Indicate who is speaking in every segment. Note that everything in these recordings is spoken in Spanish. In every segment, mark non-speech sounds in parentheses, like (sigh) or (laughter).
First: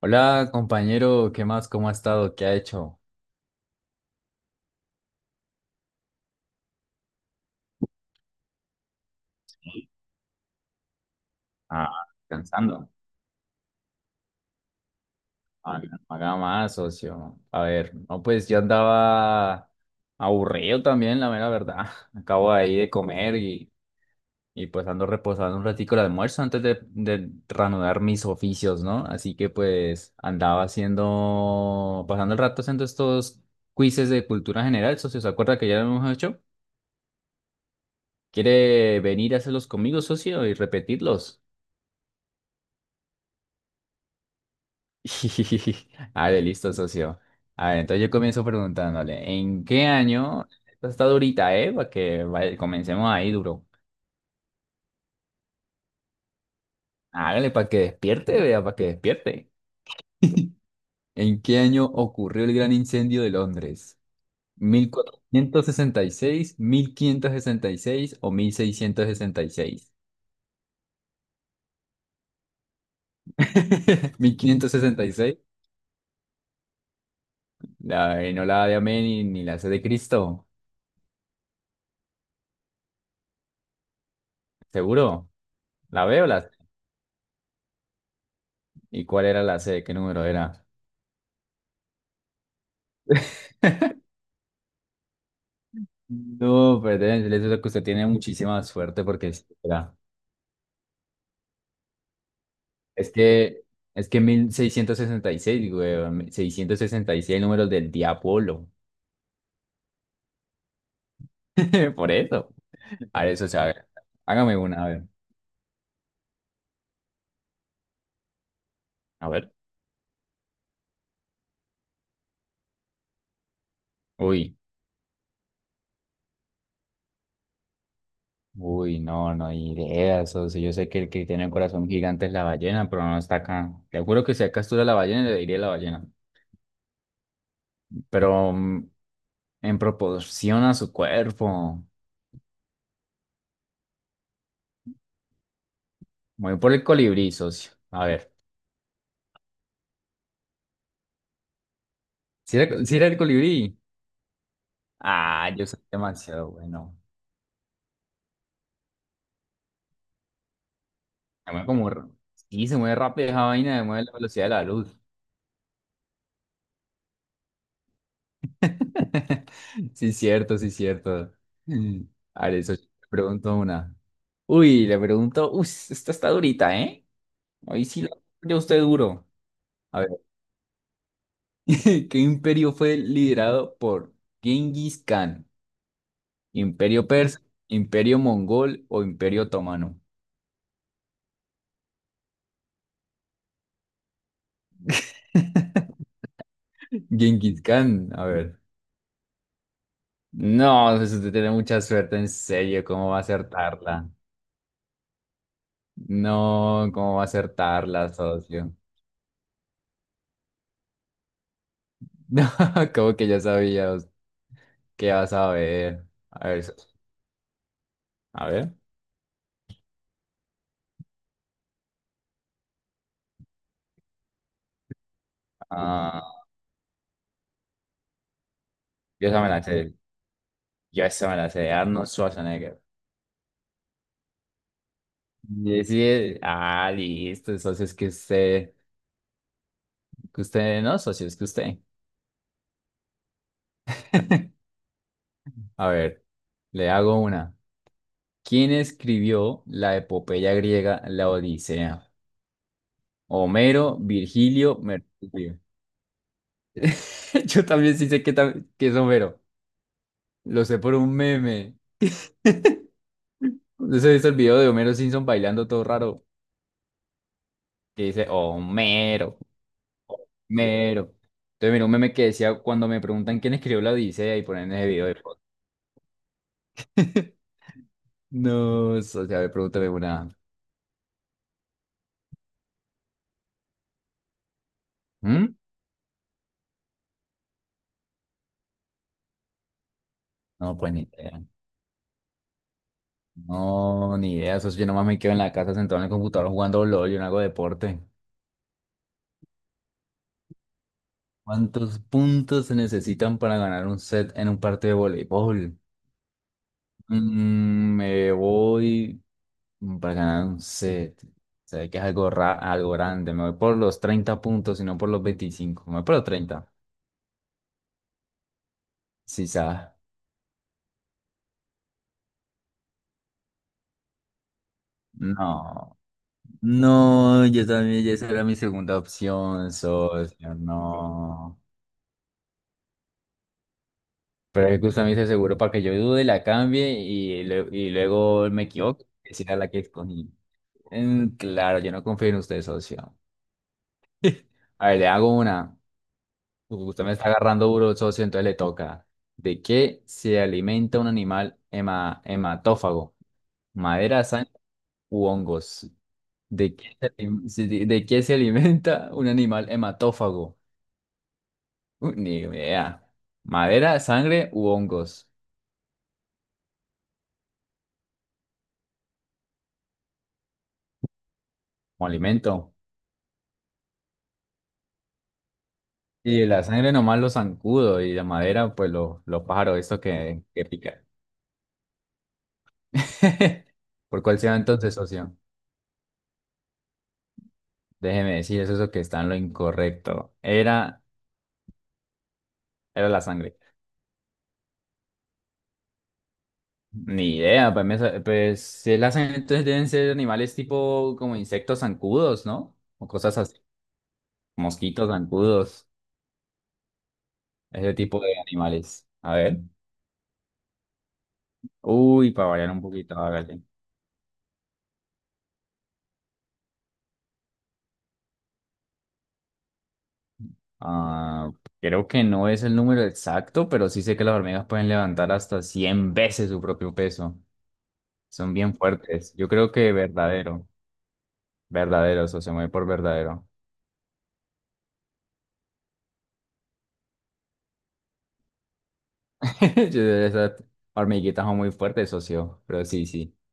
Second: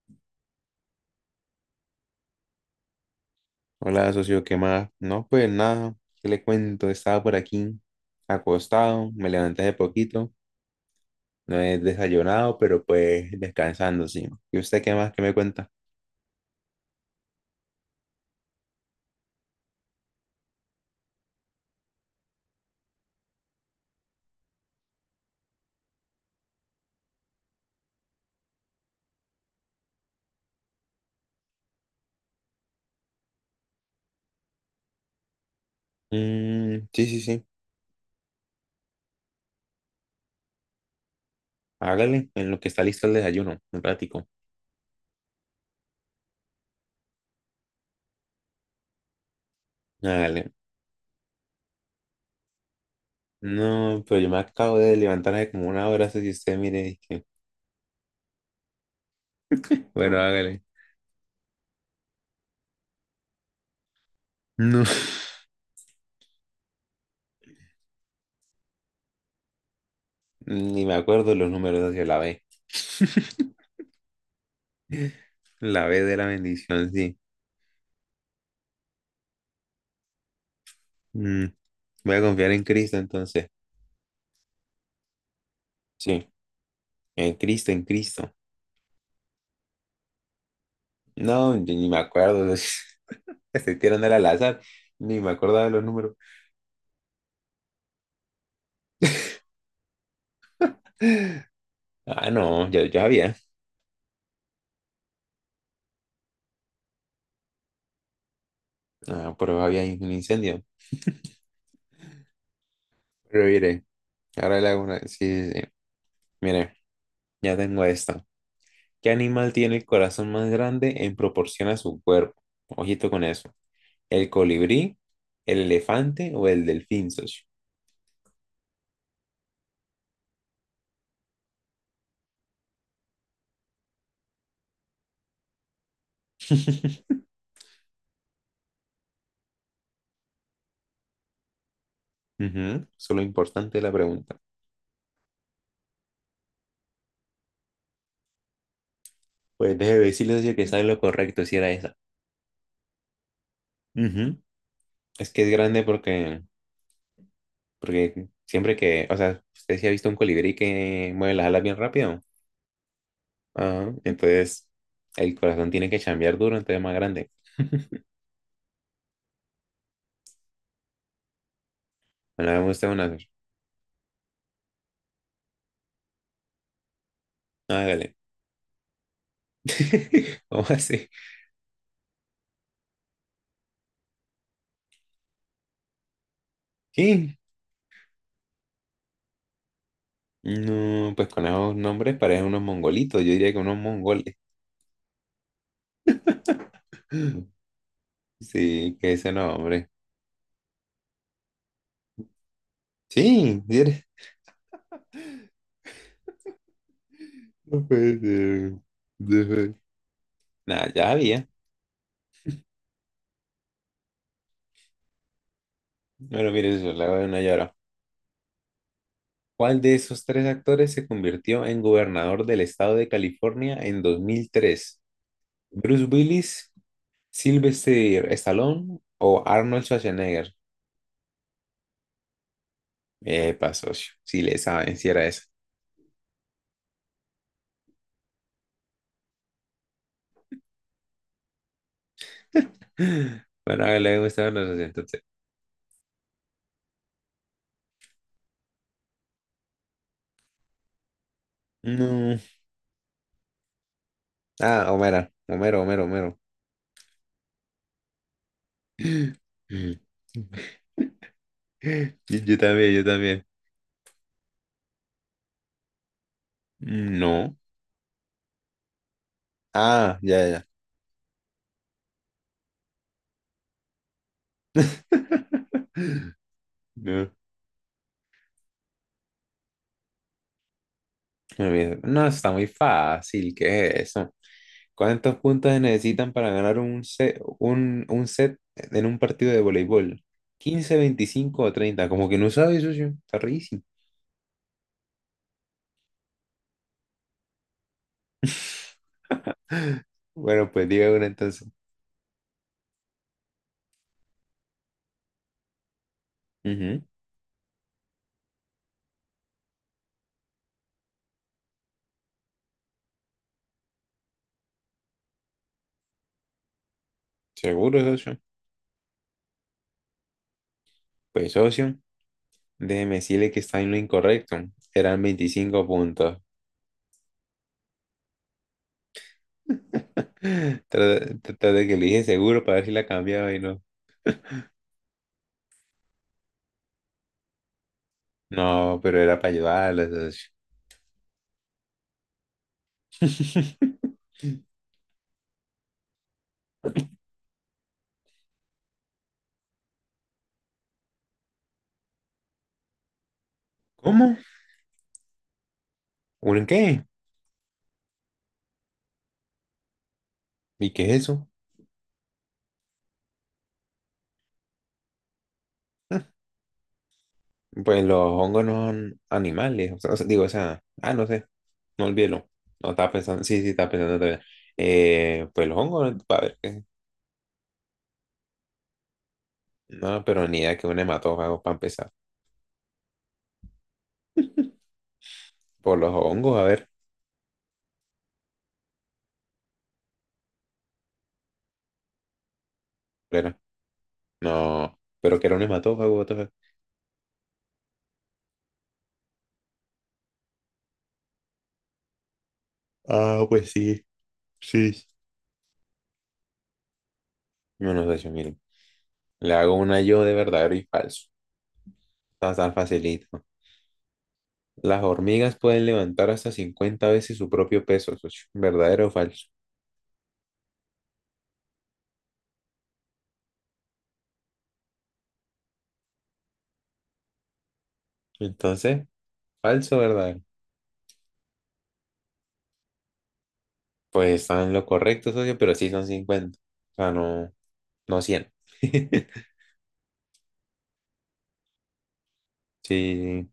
Speaker 1: Hola, compañero, ¿qué más? ¿Cómo ha estado? ¿Qué ha hecho?
Speaker 2: Hola, socio, ¿qué más? No, pues nada, ¿qué le cuento? Estaba por aquí acostado, me levanté de poquito, no he
Speaker 1: Ah,
Speaker 2: desayunado, pero
Speaker 1: descansando.
Speaker 2: pues descansando, sí. ¿Y usted qué más? ¿Qué me cuenta?
Speaker 1: Ah, no haga más, socio. A ver, no, pues yo andaba aburrido también, la mera verdad. (laughs) Acabo ahí de comer y pues ando reposando un ratico el almuerzo antes de reanudar mis oficios, ¿no? Así que pues andaba haciendo, pasando el rato haciendo estos quizzes de cultura general, socio. ¿Se acuerda que ya lo hemos hecho?
Speaker 2: Mm, sí, sí, sí,
Speaker 1: ¿Quiere venir a hacerlos conmigo, socio, y repetirlos?
Speaker 2: hágale, en lo que está listo el desayuno, un ratico,
Speaker 1: (laughs) ¡Ah, de listo, socio! A ver, entonces yo comienzo preguntándole, ¿en qué año?
Speaker 2: hágale.
Speaker 1: Esto está durita, ¿eh? Comencemos ahí duro.
Speaker 2: No, pero yo me acabo de levantar hace como una hora, si usted mire, dije,
Speaker 1: Hágale para que despierte, vea, para que despierte.
Speaker 2: bueno,
Speaker 1: (laughs)
Speaker 2: hágale.
Speaker 1: ¿En qué año ocurrió el gran incendio de Londres? Mil
Speaker 2: No,
Speaker 1: mil
Speaker 2: (laughs)
Speaker 1: cuatrocientos sesenta y seis, mil quinientos sesenta y seis o mil seiscientos sesenta y seis.
Speaker 2: ni me acuerdo los números hacia la B,
Speaker 1: (laughs)
Speaker 2: (laughs)
Speaker 1: seis. Mil quinientos sesenta y seis.
Speaker 2: la B de la bendición, sí.
Speaker 1: La E, no la A de Amén ni la C de Cristo.
Speaker 2: Mm, Voy a confiar en Cristo entonces,
Speaker 1: ¿Seguro? ¿La veo
Speaker 2: sí.
Speaker 1: la C?
Speaker 2: En Cristo, en Cristo.
Speaker 1: ¿Y cuál era la C? ¿Qué número era?
Speaker 2: No, yo ni me acuerdo. (laughs) Estoy tirando al azar. Ni me acordaba de los números.
Speaker 1: No, pues deben decirles que usted tiene muchísima suerte porque es espera,
Speaker 2: Ah, no, ya, ya
Speaker 1: es
Speaker 2: había.
Speaker 1: que es que 1666, güey, seiscientos sesenta y seis, números del diablo.
Speaker 2: Ah, pero había ahí un incendio.
Speaker 1: (laughs) Por eso. A ver,
Speaker 2: Pero
Speaker 1: eso, o sea, a
Speaker 2: mire,
Speaker 1: ver, hágame
Speaker 2: ahora le hago
Speaker 1: una, a
Speaker 2: una.
Speaker 1: ver.
Speaker 2: Sí, sí, sí. Mire, ya tengo esta. ¿Qué
Speaker 1: A ver.
Speaker 2: animal tiene el corazón más grande en proporción a su cuerpo? Ojito con eso. ¿El
Speaker 1: Uy,
Speaker 2: colibrí, el elefante o el delfín, socio?
Speaker 1: uy, no, no hay ideas. O sea, yo sé que el que tiene un corazón gigante es la ballena, pero no está acá. Te juro que si acá estuviera la ballena, le diría la ballena.
Speaker 2: (laughs) Ujú.
Speaker 1: Pero en proporción a su cuerpo.
Speaker 2: Eso es lo importante de la pregunta.
Speaker 1: Voy por el colibrí, socio. A ver.
Speaker 2: Pues déjeme decirle, socio, que sabe lo correcto si era esa.
Speaker 1: Si era, sí era el colibrí.
Speaker 2: Ujú. Es que
Speaker 1: Ah,
Speaker 2: es
Speaker 1: yo soy
Speaker 2: grande porque
Speaker 1: demasiado bueno.
Speaker 2: porque siempre que, o sea, usted sí ha visto un colibrí que mueve las
Speaker 1: Se
Speaker 2: alas
Speaker 1: mueve
Speaker 2: bien
Speaker 1: como... r-
Speaker 2: rápido.
Speaker 1: Sí, se mueve rápido esa vaina, se
Speaker 2: Ajá,
Speaker 1: mueve a la velocidad de la
Speaker 2: entonces,
Speaker 1: luz.
Speaker 2: el corazón tiene que chambear duro, entonces es más grande. (laughs)
Speaker 1: (laughs) Sí, cierto, sí, cierto. A
Speaker 2: Bueno,
Speaker 1: ver,
Speaker 2: hagamos
Speaker 1: eso te
Speaker 2: usted una vez.
Speaker 1: pregunto una. Uy, esta está durita, ¿eh? Hoy sí lo...
Speaker 2: Hágale.
Speaker 1: Yo usted duro. A ver.
Speaker 2: (laughs) ¿Cómo así?
Speaker 1: (laughs) ¿Qué imperio fue liderado por Genghis Khan? ¿Imperio
Speaker 2: ¿Qué?
Speaker 1: persa, imperio mongol o imperio otomano?
Speaker 2: No, pues con esos nombres parecen unos mongolitos. Yo diría que unos mongoles. (gasps)
Speaker 1: (laughs)
Speaker 2: (laughs)
Speaker 1: Genghis Khan, a ver.
Speaker 2: Sí, que ese nombre.
Speaker 1: No, pues usted tiene mucha suerte, en serio, ¿cómo va a
Speaker 2: Sí, mire.
Speaker 1: acertarla? No, ¿cómo va a
Speaker 2: No
Speaker 1: acertarla,
Speaker 2: puede ser.
Speaker 1: socio? (laughs)
Speaker 2: No puede- Nah, ya había.
Speaker 1: No, como que ya sabía, qué vas a ver. A
Speaker 2: Bueno,
Speaker 1: ver,
Speaker 2: mire,
Speaker 1: socio,
Speaker 2: eso, le hago una llora.
Speaker 1: a ver.
Speaker 2: ¿Cuál de esos tres actores se convirtió en gobernador del estado de California en 2003? ¿Bruce
Speaker 1: Ah,
Speaker 2: Willis, Sylvester Stallone
Speaker 1: yo
Speaker 2: o
Speaker 1: esa me la
Speaker 2: Arnold
Speaker 1: sé,
Speaker 2: Schwarzenegger?
Speaker 1: yo esa me la sé, Arnold Schwarzenegger.
Speaker 2: Epa, socio, si le saben, si era eso.
Speaker 1: Y sí, ah, listo, socio, es que usted, no, socio, es que usted.
Speaker 2: (laughs) Bueno, hágale, gustaban los socio, entonces.
Speaker 1: A ver, le hago una. ¿Quién escribió la epopeya griega, la Odisea?
Speaker 2: No.
Speaker 1: Homero, Virgilio,
Speaker 2: Ah, Homero,
Speaker 1: Mercurio.
Speaker 2: Homero, Homero, Homero.
Speaker 1: (laughs) Yo también sí sé que es Homero.
Speaker 2: Mm.
Speaker 1: Lo sé por un meme.
Speaker 2: (laughs) Yo
Speaker 1: (laughs)
Speaker 2: también, yo también.
Speaker 1: No sé visto el video de Homero Simpson bailando todo raro.
Speaker 2: No.
Speaker 1: Que dice, Homero,
Speaker 2: Ah, ya, ya.
Speaker 1: Homero. Entonces, mira, un meme que decía, cuando me preguntan quién escribió la Odisea y ponen
Speaker 2: Ya.
Speaker 1: ese video de foto.
Speaker 2: (laughs) No,
Speaker 1: (laughs) No, eso, o sea, me pregúntame una.
Speaker 2: no, mira, no, está muy fácil, ¿qué es eso? ¿Cuántos
Speaker 1: ¿Mm?
Speaker 2: puntos se necesitan para ganar un set, un set en un partido de voleibol?
Speaker 1: No, pues
Speaker 2: 15,
Speaker 1: ni idea.
Speaker 2: 25 o 30. Como que no sabes, socio. Está rarísimo.
Speaker 1: No, ni idea. Eso sí, yo nomás me quedo en la casa sentado en el computador jugando LOL, yo no hago deporte.
Speaker 2: (laughs) Bueno, pues diga uno entonces.
Speaker 1: ¿Cuántos puntos se necesitan para ganar un set en un partido de voleibol?
Speaker 2: Ujú.
Speaker 1: Mm, me voy para ganar un set. Se ve que es algo, algo grande. Me voy por los 30 puntos y no por los veinticinco. Me voy por los treinta.
Speaker 2: Seguro, socio.
Speaker 1: Sí, sabes.
Speaker 2: Pues, socio, déjeme decirle que está en lo incorrecto. Eran 25
Speaker 1: No.
Speaker 2: puntos.
Speaker 1: No, yo también, ya esa era mi segunda opción,
Speaker 2: (laughs)
Speaker 1: socio.
Speaker 2: Trata
Speaker 1: No.
Speaker 2: trata de que le dije seguro para ver si la cambiaba y no.
Speaker 1: Pero es que usted me dice seguro para que yo dude, la cambie y luego me
Speaker 2: No,
Speaker 1: equivoque.
Speaker 2: pero era
Speaker 1: Esa
Speaker 2: para
Speaker 1: era la que
Speaker 2: ayudarla,
Speaker 1: escogí.
Speaker 2: socio.
Speaker 1: Mm, claro, yo no confío en usted, socio.
Speaker 2: (laughs)
Speaker 1: A ver, le hago una. Usted me está agarrando duro, socio, entonces le toca. ¿De qué se alimenta un animal hematófago? ¿Madera,
Speaker 2: ¿Cómo?
Speaker 1: sangre u hongos?
Speaker 2: ¿Un
Speaker 1: ¿De qué
Speaker 2: qué?
Speaker 1: se, alim- se- de, de qué se alimenta un animal hematófago?
Speaker 2: ¿Y qué es eso?
Speaker 1: Ni idea. ¿Madera, sangre u hongos?
Speaker 2: (laughs) Pues los hongos no son animales, o sea, digo, no sé, no
Speaker 1: Como
Speaker 2: olvídelo.
Speaker 1: alimento.
Speaker 2: No estaba pensando, sí, sí, estaba pensando todavía. Pues los hongos, a
Speaker 1: Y
Speaker 2: ver,
Speaker 1: la sangre nomás lo zancudo y la madera, pues los pájaros, estos
Speaker 2: no, pero ni
Speaker 1: que
Speaker 2: idea que un
Speaker 1: pican.
Speaker 2: hematófago para empezar.
Speaker 1: (laughs) ¿Por cuál se va entonces, socio?
Speaker 2: Por los hongos, a ver,
Speaker 1: Déjeme decir, eso es lo que está en lo incorrecto. Era la sangre.
Speaker 2: pero, no, pero que era un hematófago, what the fuck.
Speaker 1: Ni idea, pues, pues, si las hacen, entonces deben ser animales tipo como insectos zancudos, ¿no? O cosas así, mosquitos zancudos,
Speaker 2: Yo
Speaker 1: ese
Speaker 2: no sé,
Speaker 1: tipo
Speaker 2: yo
Speaker 1: de
Speaker 2: miro.
Speaker 1: animales. A
Speaker 2: Le
Speaker 1: ver.
Speaker 2: hago una yo de verdadero y falso.
Speaker 1: Uy, para
Speaker 2: Está
Speaker 1: variar
Speaker 2: tan
Speaker 1: un poquito,
Speaker 2: facilito.
Speaker 1: hágale.
Speaker 2: Las hormigas pueden levantar hasta 50 veces su propio peso, socio. ¿Verdadero o falso?
Speaker 1: Ah, creo que no es el número exacto, pero sí sé que las hormigas pueden levantar hasta 100 veces su propio peso. Son bien
Speaker 2: Entonces,
Speaker 1: fuertes. Yo creo que
Speaker 2: falso, ¿verdad?
Speaker 1: verdadero, verdadero, socio, me voy por verdadero.
Speaker 2: Pues están en lo correcto, socio, pero sí son 50. O sea, no, no 100. (laughs)
Speaker 1: (laughs) Yo- esas hormiguitas son muy fuertes, socio, pero sí, sí.
Speaker 2: Sí,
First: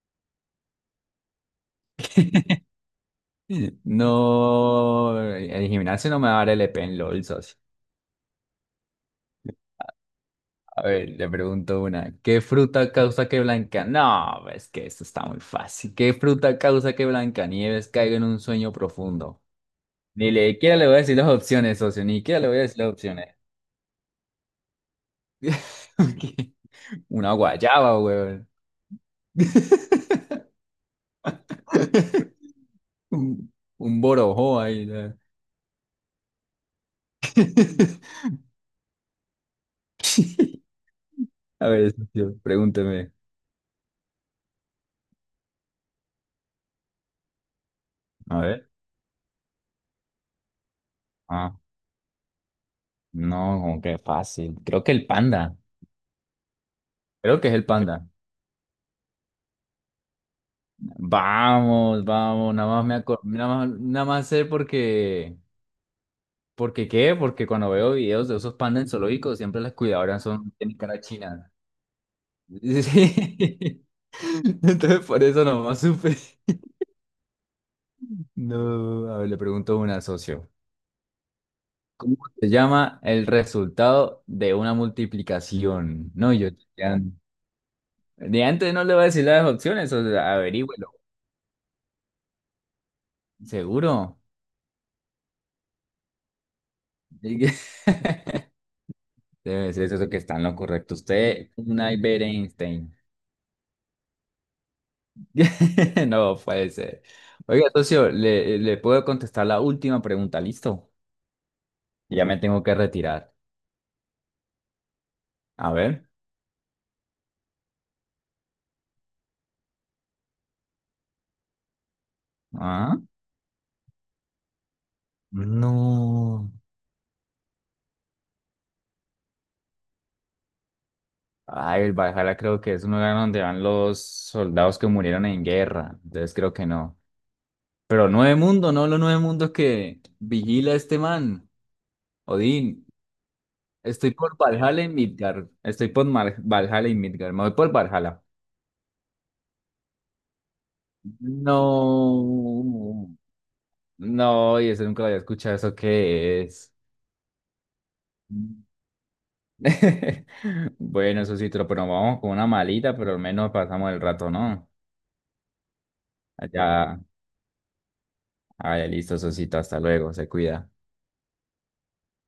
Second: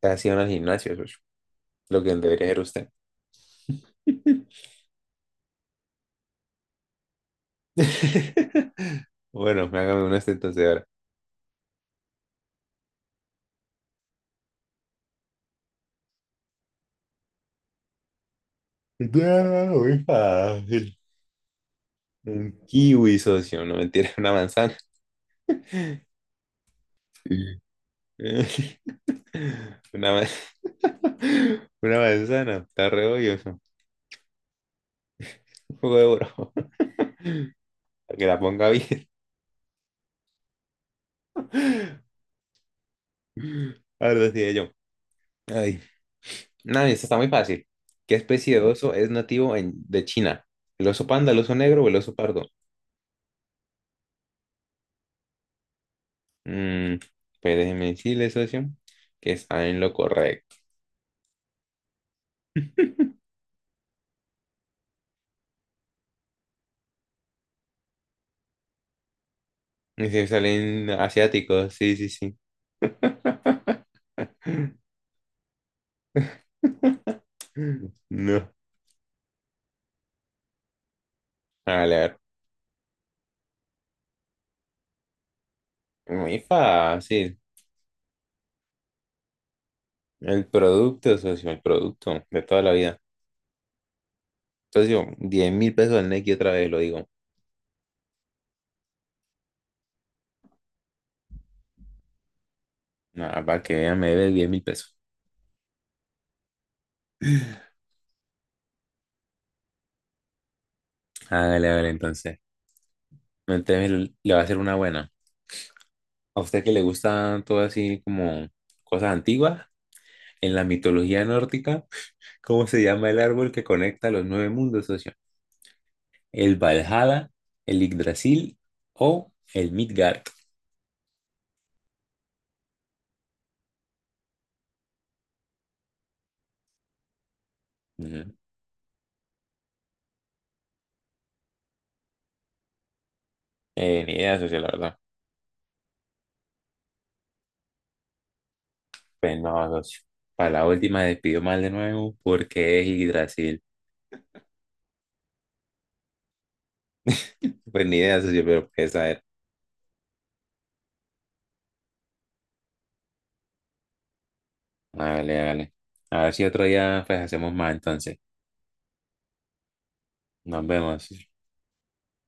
Speaker 2: casi van al gimnasio, socio. Lo que debería ser
Speaker 1: (laughs)
Speaker 2: usted.
Speaker 1: No, el gimnasio no me va a dar LP en LOL, socio.
Speaker 2: (laughs) Bueno, hágame una entonces
Speaker 1: A
Speaker 2: ahora.
Speaker 1: ver, le pregunto una. ¿Qué fruta causa que Blanca? No, es que esto está muy fácil. ¿Qué fruta causa que Blancanieves caiga en un sueño profundo?
Speaker 2: Ah, muy
Speaker 1: Ni le- Siquiera le voy
Speaker 2: fácil.
Speaker 1: a decir las opciones, socio. Ni siquiera le
Speaker 2: Un
Speaker 1: voy a decir las
Speaker 2: kiwi,
Speaker 1: opciones.
Speaker 2: socio. No mentira, (laughs) una manzana.
Speaker 1: (laughs) ¿Qué? Una
Speaker 2: Sí.
Speaker 1: guayaba, weón.
Speaker 2: (laughs)
Speaker 1: (laughs)
Speaker 2: Una, ma- (laughs) una manzana. Está re obvio
Speaker 1: Un,
Speaker 2: eso.
Speaker 1: un borojó ahí, ¿no?
Speaker 2: Un poco de oro. (laughs)
Speaker 1: (laughs)
Speaker 2: Para que la ponga bien.
Speaker 1: A ver,
Speaker 2: (laughs)
Speaker 1: socio, pregúnteme.
Speaker 2: Ahora sí, yo. Ay. No, esta está muy fácil. ¿Qué
Speaker 1: A
Speaker 2: especie de
Speaker 1: ver.
Speaker 2: oso es nativo de China? ¿El oso panda, el
Speaker 1: Ah.
Speaker 2: oso negro o el oso pardo?
Speaker 1: No, como que fácil. Creo que el panda.
Speaker 2: Mm,
Speaker 1: Creo que es
Speaker 2: pues
Speaker 1: el
Speaker 2: déjeme
Speaker 1: panda.
Speaker 2: decirle, socio, que está en lo correcto.
Speaker 1: Vamos, vamos. Nada más me
Speaker 2: (laughs)
Speaker 1: acor- nada más, nada más sé porque. ¿Porque qué? Porque cuando veo videos de esos pandas en zoológicos, siempre las
Speaker 2: Y
Speaker 1: cuidadoras
Speaker 2: si
Speaker 1: son tienen
Speaker 2: salen
Speaker 1: cara china.
Speaker 2: asiáticos, sí, sí, sí.
Speaker 1: Sí.
Speaker 2: (laughs)
Speaker 1: (laughs) Entonces por eso nomás supe.
Speaker 2: No.
Speaker 1: No, a ver, le pregunto a una socio.
Speaker 2: Vale, a ver,
Speaker 1: ¿Cómo se llama el resultado de una multiplicación? No,
Speaker 2: muy
Speaker 1: yo ya,
Speaker 2: fácil.
Speaker 1: de antes no le voy a decir las opciones, o sea,
Speaker 2: El
Speaker 1: averígüelo.
Speaker 2: producto, socio, el producto de toda la vida.
Speaker 1: ¿Seguro?
Speaker 2: Socio, 10.000 pesos al Nequi otra vez, lo digo.
Speaker 1: Diga- (laughs) debe ser eso que está en lo correcto. Usted, un Albert Einstein.
Speaker 2: Nada, para que vea, me debe 10.000 pesos.
Speaker 1: (laughs) No puede ser. Oiga, socio, le puedo contestar la última pregunta, ¿listo?
Speaker 2: Hágale, hágale,
Speaker 1: Ya me
Speaker 2: entonces.
Speaker 1: tengo que retirar.
Speaker 2: Entonces le voy a hacer una buena.
Speaker 1: A ver.
Speaker 2: A usted que le gusta todo así como cosas antiguas, en la mitología nórdica, (laughs) ¿cómo se
Speaker 1: Ah,
Speaker 2: llama el árbol que conecta los nueve mundos, socio?
Speaker 1: no.
Speaker 2: ¿El Valhalla, el Yggdrasil o el Midgard?
Speaker 1: Ay, el Valhalla creo que es un lugar donde van los soldados que murieron en guerra. Entonces creo que no. Pero
Speaker 2: Ujú.
Speaker 1: Nueve Mundo, no los Nueve Mundos que vigila este man, Odín. Estoy
Speaker 2: Ni
Speaker 1: por
Speaker 2: idea, socio, la
Speaker 1: Valhalla y
Speaker 2: verdad.
Speaker 1: Midgard. Valhalla y Midgard. Me voy por Valhalla.
Speaker 2: Pues no, socio. Para la última despidió mal de nuevo porque es
Speaker 1: No.
Speaker 2: Yggdrasil.
Speaker 1: No, y eso nunca lo había escuchado. ¿Eso qué es?
Speaker 2: Pues ni idea, socio, pero pues a ver.
Speaker 1: (laughs) Bueno, eso sí, pero vamos con una malita, pero al menos pasamos el rato, ¿no?
Speaker 2: Vale, vale. A ver si otro
Speaker 1: Allá.
Speaker 2: día pues hacemos más entonces.
Speaker 1: Ah, listo, Sosito. Hasta luego. Se
Speaker 2: Nos
Speaker 1: cuida.
Speaker 2: vemos.